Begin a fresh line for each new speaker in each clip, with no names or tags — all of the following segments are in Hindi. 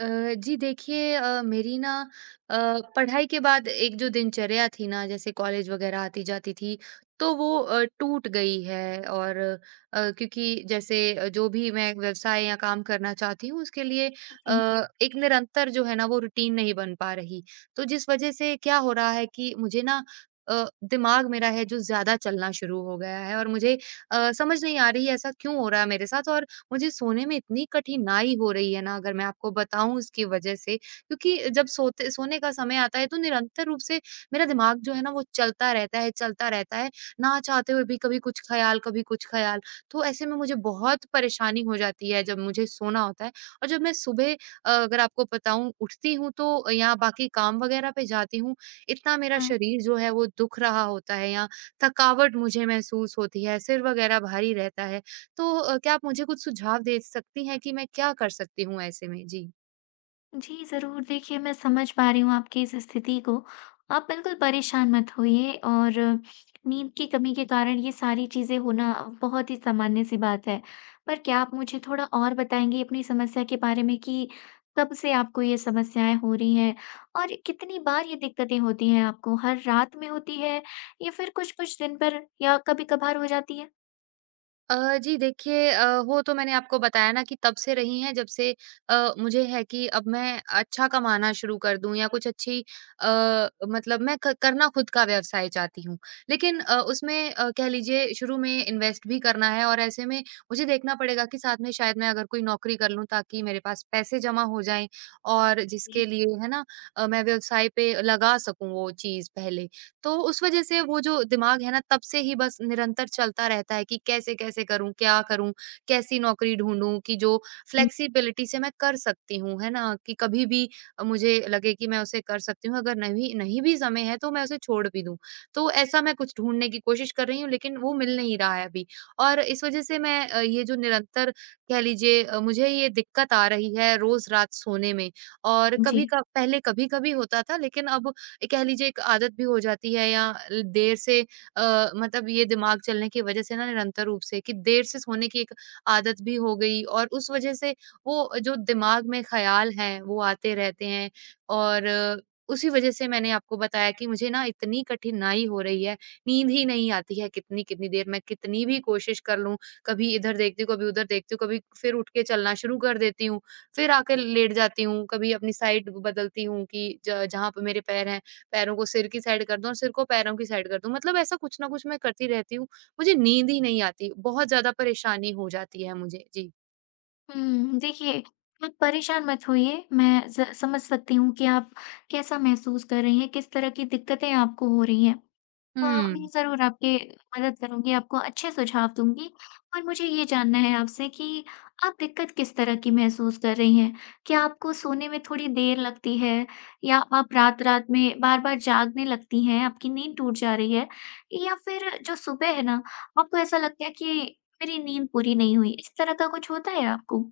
अ, जी देखिए, मेरी ना अ, पढ़ाई के बाद एक जो दिनचर्या थी ना, जैसे कॉलेज वगैरह आती जाती थी, तो वो टूट गई है। और क्योंकि जैसे जो भी मैं व्यवसाय या काम करना चाहती हूँ उसके लिए
जी,
एक निरंतर जो है ना, वो रूटीन नहीं बन पा रही। तो जिस वजह से क्या हो रहा है कि मुझे ना दिमाग मेरा है जो ज्यादा चलना शुरू हो गया है, और मुझे समझ नहीं आ रही है ऐसा क्यों हो रहा है मेरे साथ। और मुझे सोने में इतनी कठिनाई हो रही है ना, अगर मैं आपको बताऊँ, इसकी वजह से, क्योंकि जब सोते सोने का समय आता है तो निरंतर रूप से मेरा दिमाग जो है ना, वो चलता रहता है, चलता रहता है। ना चाहते हुए भी, कभी कुछ ख़्याल, कभी कुछ ख़्याल। तो ऐसे में मुझे बहुत परेशानी हो जाती है जब मुझे सोना होता है। और जब मैं सुबह अगर आपको बताऊँ उठती हूँ तो या बाकी काम वग़ैरह पे जाती हूँ, इतना मेरा
हाँ।
शरीर जो है वो दुख रहा होता है, या थकावट मुझे महसूस होती है, सिर वग़ैरह भारी रहता है। तो क्या आप मुझे कुछ सुझाव दे सकती हैं कि मैं क्या कर सकती हूँ ऐसे में? जी।
जी, ज़रूर, देखिए मैं समझ पा रही हूँ आपकी इस स्थिति को। आप बिल्कुल परेशान मत होइए, और नींद की कमी के कारण ये सारी चीज़ें होना बहुत ही सामान्य-सी बात है। पर क्या आप मुझे थोड़ा और बताएँगी अपनी समस्या के बारे में कि कब से आपको ये समस्याएँ हो रही हैं? और कितनी बार ये दिक्कतें होती हैं आपको? हर रात में होती है या फिर कुछ-कुछ दिन पर या कभी-कभार हो जाती है?
जी देखिए, हो तो मैंने आपको बताया ना कि तब से रही हैं जब से मुझे है कि अब मैं अच्छा कमाना शुरू कर दूँ या कुछ अच्छी, मतलब मैं क करना खुद का व्यवसाय चाहती हूँ। लेकिन उसमें कह लीजिए शुरू में इन्वेस्ट भी करना है, और ऐसे में मुझे देखना पड़ेगा कि साथ में शायद मैं अगर कोई नौकरी कर लूँ ताकि मेरे पास पैसे जमा हो जाएँ, और जिसके
जी।
लिए है ना मैं व्यवसाय पे लगा सकूँ वो चीज़ पहले। तो उस वजह से वो जो दिमाग है ना, तब से ही बस निरंतर चलता रहता है कि कैसे-कैसे करूँ, क्या करूँ, कैसी नौकरी ढूँढूँ कि जो
हुँ,
फ्लेक्सिबिलिटी से मैं कर सकती हूँ, है ना? कि कभी भी मुझे लगे कि मैं उसे कर सकती हूँ, अगर नहीं नहीं भी समय है तो मैं उसे छोड़ भी दूँ। तो ऐसा मैं कुछ ढूँढने की कोशिश कर रही हूँ, लेकिन वो मिल नहीं रहा है अभी, और इस वजह से मैं ये जो निरंतर कह लीजिए, मुझे ये दिक्कत आ रही है रोज़ रात सोने में। और कभी
जी।
क पहले कभी-कभी होता था, लेकिन अब एक कह लीजिए एक आदत भी हो जाती है, या देर से, मतलब ये दिमाग चलने की वजह से ना, निरंतर रूप से कि देर से सोने की एक आदत भी हो गई, और उस वजह से वो जो दिमाग में ख्याल है वो आते रहते हैं। और उसी वजह से मैंने आपको बताया कि मुझे ना इतनी कठिनाई हो रही है, नींद ही नहीं आती है, कितनी कितनी देर मैं कितनी भी कोशिश कर लूं, कभी इधर देखती हूँ, कभी उधर देखती हूँ, कभी फिर उठ के चलना शुरू कर देती हूँ, फिर आकर लेट जाती हूँ, कभी अपनी साइड बदलती हूँ कि जहाँ पे मेरे पैर हैं, पैरों को सिर की साइड कर दूँ और सिर को पैरों की साइड कर दूँ। मतलब ऐसा कुछ ना कुछ मैं करती रहती हूँ। मुझे नींद ही नहीं आती, बहुत ज़्यादा परेशानी हो जाती है मुझे। जी।
देखिए, आप परेशान मत होइए, मैं स समझ सकती हूँ कि आप कैसा महसूस कर रही हैं, किस तरह की दिक्कतें आपको हो रही हैं। हाँ, मैं
हुँ।
ज़रूर आपकी मदद करूँगी, आपको अच्छे सुझाव दूँगी और मुझे ये जानना है आपसे कि आप दिक्कत किस तरह की महसूस कर रही हैं? क्या आपको सोने में थोड़ी देर लगती है या आप रात-रात में बार-बार जागने लगती हैं, आपकी नींद टूट जा रही है? या फिर जो सुबह है ना, आपको ऐसा लगता है कि मेरी नींद पूरी नहीं हुई, इस तरह का कुछ होता है आपको?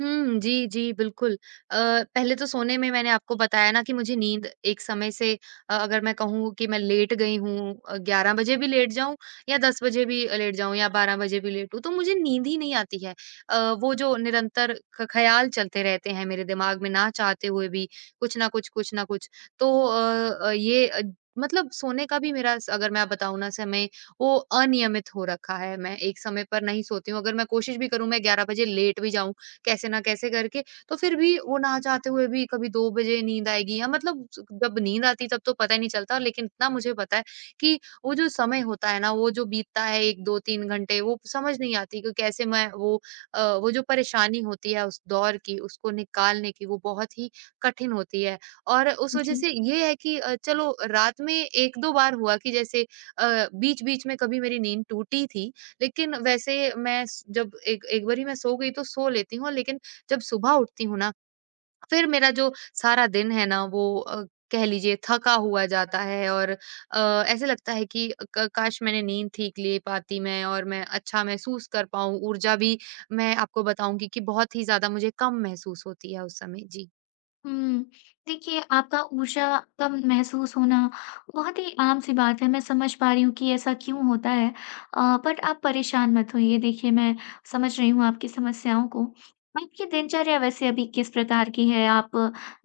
हुँ, जी, जी, बिल्कुल। अ, पहले तो सोने में मैंने आपको बताया ना कि मुझे नींद एक समय से, अगर मैं कहूँ कि मैं लेट गई हूँ, 11 बजे भी लेट जाऊँ या 10 बजे भी लेट जाऊँ या 12 बजे भी लेट हूँ, तो मुझे नींद ही नहीं आती है। वो जो निरंतर ख ख़्याल चलते रहते हैं मेरे दिमाग में, ना चाहते हुए भी, कुछ ना कुछ, कुछ ना कुछ। तो ये मतलब सोने का भी मेरा स अगर मैं बताऊँ ना समय, वो अनियमित हो रखा है। मैं एक समय पर नहीं सोती हूँ, अगर मैं कोशिश भी करूँ, मैं 11 बजे लेट भी जाऊँ कैसे ना कैसे करके। तो फिर भी वो, ना चाहते हुए भी, कभी 2 बजे नींद आएगी, या मतलब स जब नींद आती तब तो पता ही नहीं चलता, लेकिन इतना मुझे पता है कि वो जो समय होता है ना, वो जो बीतता है 1, 2, 3 घंटे, वो समझ नहीं आती कि कैसे मैं वो जो परेशानी होती है उस दौर की, उसको निकालने की, वो बहुत ही कठिन होती है। और उस वजह
जी।
से ये है कि चलो रात में 1-2 बार हुआ कि जैसे बीच-बीच में कभी मेरी नींद टूटी थी, लेकिन वैसे मैं स जब एक एक बारी मैं सो गई तो सो लेती हूँ, लेकिन जब सुबह उठती हूँ ना, फिर मेरा जो सारा दिन है ना वो कह लीजिए थका हुआ जाता है, और ऐसे लगता है कि क काश मैंने नींद ठीक ले पाती मैं, और मैं अच्छा महसूस कर पाऊँ, ऊर्जा भी मैं आपको बताऊँगी कि बहुत ही ज़्यादा मुझे कम महसूस होती है उस समय। जी।
हुँ। देखिए, आपका ऊर्जा कम महसूस होना बहुत ही आम-सी बात है, मैं समझ पा रही हूँ कि ऐसा क्यों होता है। बट आप परेशान मत होइए, देखिए मैं समझ रही हूँ आपकी समस्याओं को। आपकी दिनचर्या वैसे अभी किस प्रकार की है? आप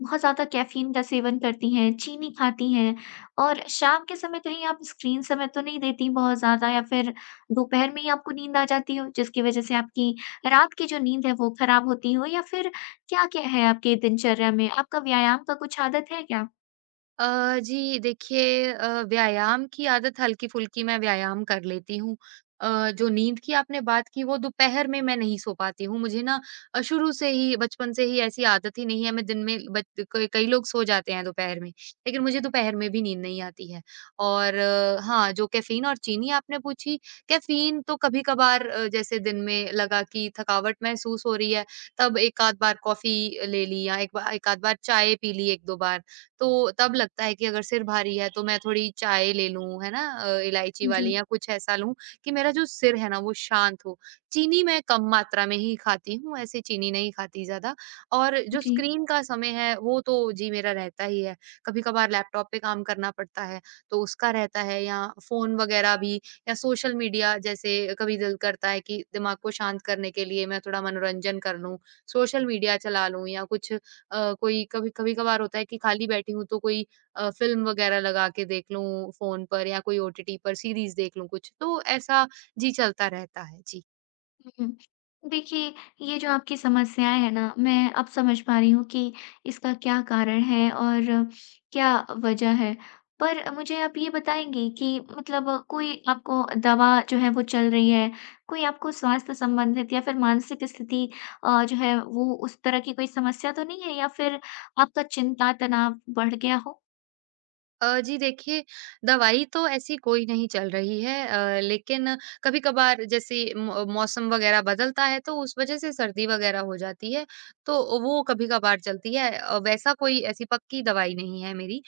बहुत ज़्यादा कैफ़ीन का सेवन करती हैं, चीनी खाती हैं और शाम के समय कहीं आप स्क्रीन समय तो नहीं देती बहुत ज़्यादा, या फिर दोपहर में ही आपको नींद आ जाती हो, जिसकी वजह से आपकी रात की जो नींद है वो खराब होती हो, या फिर क्या-क्या है आपकी दिनचर्या में? आपका व्यायाम का कुछ आदत है क्या?
जी देखिए, व्यायाम की आदत हल्की-फुल्की मैं व्यायाम कर लेती हूँ। अ, जो नींद की आपने बात की, वो दोपहर में मैं नहीं सो पाती हूँ। मुझे ना शुरू से ही, बचपन से ही ऐसी आदत ही नहीं है, मैं दिन में बच क कई लोग सो जाते हैं दोपहर में, लेकिन मुझे दोपहर में भी नींद नहीं आती है। और हाँ, जो कैफ़ीन और चीनी आपने पूछी, कैफ़ीन तो कभी-कभार, जैसे दिन में लगा कि थकावट महसूस हो रही है, तब 1 आध बार कॉफ़ी ले ली, या एक आध बार चाय पी ली 1-2 बार। तो तब लगता है कि अगर सिर भारी है तो मैं थोड़ी चाय ले लूँ, है ना? इलायची
जी।
वाली या कुछ ऐसा लूँ कि मेरा जो सिर है ना, वो शांत हो। चीनी मैं कम मात्रा में ही खाती हूँ, ऐसे चीनी नहीं खाती ज़्यादा। और जो
जी।
स्क्रीन का समय है, वो तो जी मेरा रहता ही है। कभी-कभार लैपटॉप पे काम करना पड़ता है तो उसका रहता है, या फ़ोन वगैरह भी, या सोशल मीडिया जैसे कभी दिल करता है कि दिमाग को शांत करने के लिए मैं थोड़ा मनोरंजन कर लूँ, सोशल मीडिया चला लूँ, या कुछ अ, कोई कभी कभी-कभार होता है कि खाली बैठी हूँ तो कोई फ़िल्म वगैरह लगा के देख लूँ फ़ोन पर, या कोई ओटीटी पर सीरीज़ देख लूँ कुछ, तो ऐसा जी चलता रहता है। जी।
हुँ। देखिए, ये जो आपकी समस्याएँ हैं ना, मैं अब समझ पा रही हूँ कि इसका क्या कारण है और क्या वजह है। पर मुझे आप ये बताएँगी कि मतलब कोई आपको दवा जो है वो चल रही है, कोई आपको स्वास्थ्य संबंधित या फिर मानसिक स्थिति, जो है वो उस तरह की कोई समस्या तो नहीं है, या फिर आपका चिंता, तनाव बढ़ गया हो?
जी देखिए, दवाई तो ऐसी कोई नहीं चल रही है, लेकिन कभी-कभार जैसे मौ मौसम वगैरह बदलता है तो उस वज़ह से सर्दी वगैरह हो जाती है, तो वो कभी-कभार चलती है। वैसा कोई, ऐसी पक्की दवाई नहीं है मेरी।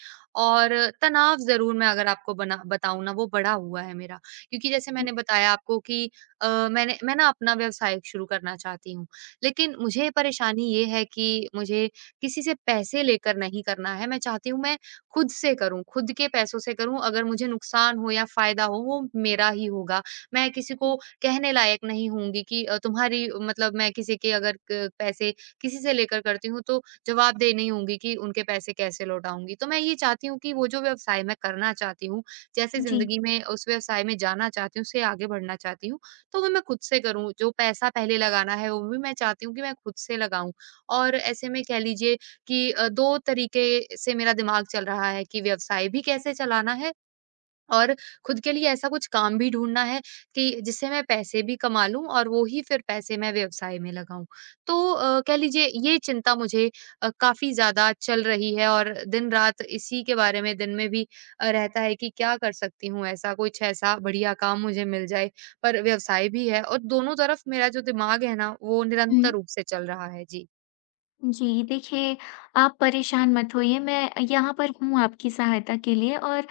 और तनाव ज़रूर, मैं अगर आपको बना बताऊँ ना, वो बढ़ा हुआ है मेरा, क्योंकि जैसे मैंने बताया आपको कि, अ, मैं ना अपना व्यवसाय शुरू करना चाहती हूँ, लेकिन मुझे परेशानी ये है कि मुझे किसी से पैसे लेकर नहीं करना है, मैं चाहती हूँ मैं खुद से करूँ, खुद के पैसों से करूँ, अगर मुझे नुकसान हो या फ़ायदा हो, वो मेरा ही होगा। मैं किसी को
हुँ।
कहने लायक नहीं होंगी कि, तुम्हारी मतलब मैं किसी के, अगर क पैसे किसी से लेकर करती हूँ, तो जवाबदेह नहीं होंगी कि उनके पैसे कैसे लौटाऊँगी। तो मैं ये चाहती हूँ कि वो जो व्यवसाय मैं करना चाहती हूँ, जैसे
जी।
ज़िंदगी में उस व्यवसाय में जाना चाहती हूँ, उससे आगे बढ़ना चाहती हूँ, तो वो मैं खुद से करूँ। जो पैसा पहले लगाना है, वो भी मैं चाहती हूँ कि मैं खुद से लगाऊँ। और ऐसे में कह लीजिए कि, 2 तरीके से मेरा दिमाग चल रहा है, कि व्यवसाय भी कैसे चलाना है, और खुद के लिए ऐसा कुछ काम भी ढूँढना है कि जिससे मैं पैसे भी कमा लूँ और वो ही फिर पैसे मैं व्यवसाय में लगाऊँ। तो कह लीजिए ये चिंता मुझे काफ़ी ज़्यादा चल रही है, और दिन-रात इसी के बारे में, दिन में भी रहता है कि क्या कर सकती हूँ, ऐसा कुछ, ऐसा बढ़िया काम मुझे मिल जाए, पर व्यवसाय भी है, और दोनों तरफ मेरा जो दिमाग है ना, वो निरंतर रूप से चल रहा है। जी।
जी, देखिए आप परेशान मत होइए, मैं यहाँ पर हूँ आपकी सहायता के लिए, और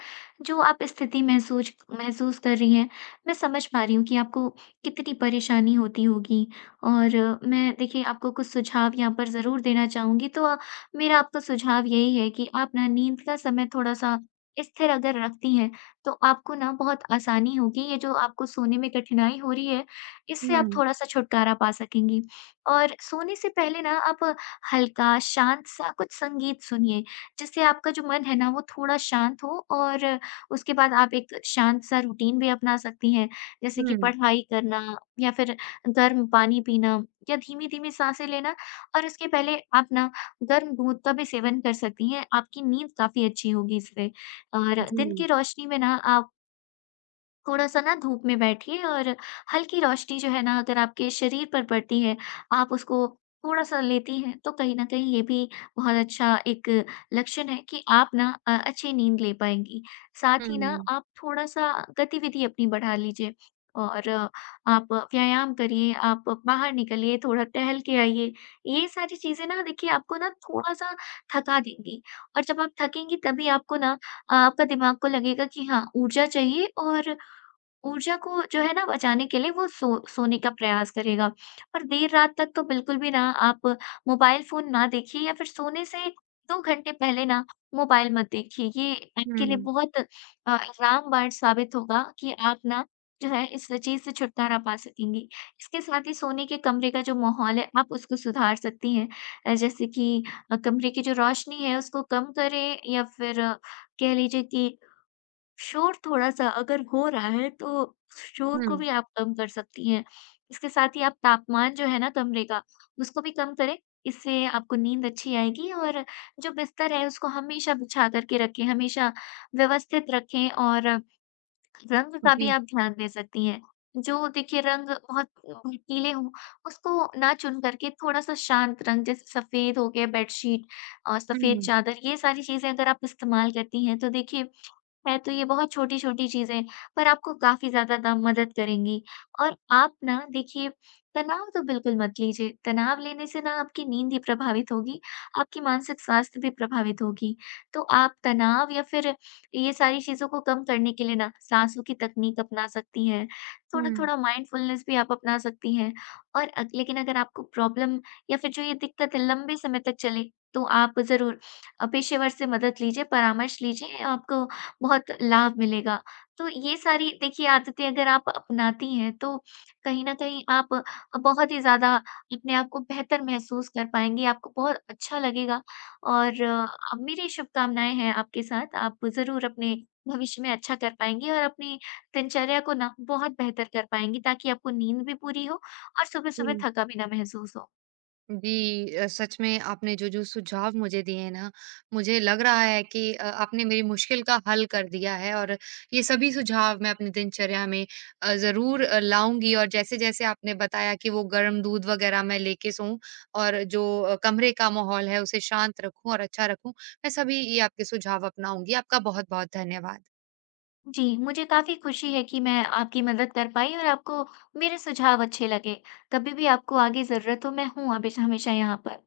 जो आप स्थिति महसूस महसूस कर रही हैं, मैं समझ पा रही हूँ कि आपको कितनी परेशानी होती होगी। और मैं देखिए आपको कुछ सुझाव यहाँ पर ज़रूर देना चाहूँगी, तो मेरा आपको सुझाव यही है कि आप ना नींद का समय थोड़ा-सा स्थिर अगर रखती हैं, तो आपको ना बहुत आसानी होगी। ये जो आपको सोने में कठिनाई हो रही है, इससे आप
हुँ,
थोड़ा-सा छुटकारा पा सकेंगी। और सोने से पहले ना आप हल्का, शांत सा कुछ संगीत सुनिए, जिससे आपका जो मन है ना वो थोड़ा शांत हो, और उसके बाद आप एक शांत सा रूटीन भी अपना सकती हैं। जैसे कि
हुँ।
पढ़ाई करना या फिर गर्म पानी पीना या धीमी-धीमी साँसें लेना, और उसके पहले आप ना गर्म दूध का भी सेवन कर सकती हैं, आपकी नींद काफ़ी अच्छी होगी इससे। और दिन
जी।
की रोशनी में ना आप थोड़ा-सा ना धूप में बैठिए, और हल्की रोशनी जो है ना अगर आपके शरीर पर पड़ती है, आप उसको थोड़ा-सा लेती हैं, तो कहीं न कहीं ये भी बहुत अच्छा एक लक्षण है कि आप ना अच्छी नींद ले पाएँगी। साथ ही ना
हुँ,
आप थोड़ा-सा गतिविधि अपनी बढ़ा लीजिए, और आप व्यायाम करिए, आप बाहर निकलिए, थोड़ा टहल के आइए। ये सारी चीज़ें ना देखिए आपको ना थोड़ा-सा थका देंगी, और जब आप थकेंगी तभी आपको ना, आपका दिमाग को लगेगा कि हाँ, ऊर्जा चाहिए, और ऊर्जा को जो है ना बचाने के लिए वो सोने का प्रयास करेगा। और देर रात तक तो बिल्कुल भी ना आप मोबाइल फ़ोन ना देखिए, या फिर सोने से 2 घंटे पहले ना मोबाइल मत देखिए। ये आपके लिए
हुँ,
बहुत रामबाण साबित होगा कि आप ना जो है इस चीज़ से छुटकारा पा सकेंगी। इसके साथ ही सोने के कमरे का जो माहौल है आप उसको सुधार सकती हैं। जैसे कि कमरे की जो रोशनी है उसको कम करें, या फिर कह लीजिए कि शोर थोड़ा-सा अगर हो रहा है तो शोर
हुँ।
को भी आप कम कर सकती हैं। इसके साथ ही आप तापमान जो है ना कमरे का, उसको भी कम करें, इससे आपको नींद अच्छी आएगी। और जो बिस्तर है उसको हमेशा बिछा कर के रखें, हमेशा व्यवस्थित रखें, और रंग का भी
जी,
आप ध्यान दे सकती हैं। जो देखिए रंग बहुत भड़कीले हों, उसको ना चुन कर के थोड़ा-सा शांत रंग, जैसे सफ़ेद हो गया बेडशीट और सफ़ेद
हुँ,
चादर, ये सारी चीज़ें अगर आप इस्तेमाल करती हैं तो देखिए, है तो ये बहुत छोटी-छोटी चीज़ें पर आपको काफ़ी ज़्यादा ना मदद करेंगी। और आप ना देखिए तनाव तो बिल्कुल मत लीजिए, तनाव लेने से ना आपकी नींद ही प्रभावित होगी, आपकी मानसिक स्वास्थ्य भी प्रभावित होगी। तो आप तनाव या फिर ये सारी चीज़ों को कम करने के लिए ना साँसों की तकनीक अपना सकती हैं,
हुँ,
थोड़ा-थोड़ा माइंडफुलनेस भी आप अपना सकती हैं। और अग लेकिन अगर आपको प्रॉब्लम या फिर जो ये दिक्कत है लंबे समय तक चले, तो आप ज़रूर पेशेवर से मदद लीजिए, परामर्श लीजिए, आपको बहुत लाभ मिलेगा। तो ये सारी देखिए आदतें अगर आप अपनाती हैं तो कहीं न कहीं आप बहुत ही ज़्यादा अपने आप को बेहतर महसूस कर पाएँगी, आपको बहुत अच्छा लगेगा। और मेरी शुभकामनाएँ हैं आपके साथ। आप ज़रूर अपने भविष्य में अच्छा कर पाएँगी, और अपनी दिनचर्या को ना बहुत बेहतर कर पाएँगी ताकि आपको नींद भी पूरी हो और सुबह-सुबह
जी।
थका भी ना महसूस हो।
जी, सच में आपने जो-जो सुझाव मुझे दिए हैं ना, मुझे लग रहा है कि आपने मेरी मुश्किल का हल कर दिया है, और ये सभी सुझाव मैं अपनी दिनचर्या में ज़रूर लाऊँगी, और जैसे-जैसे आपने बताया कि वो गर्म दूध वग़ैरह मैं लेके सोऊँ, और जो कमरे का माहौल है, उसे शांत रखूँ और अच्छा रखूँ, मैं सभी ये आपके सुझाव अपनाऊँगी। आपका बहुत-बहुत धन्यवाद।
जी, मुझे काफ़ी खुशी है कि मैं आपकी मदद कर पाई और आपको मेरे सुझाव अच्छे लगे। कभी भी आपको आगे ज़रूरत हो, मैं हूँ अभी हमेशा यहाँ पर।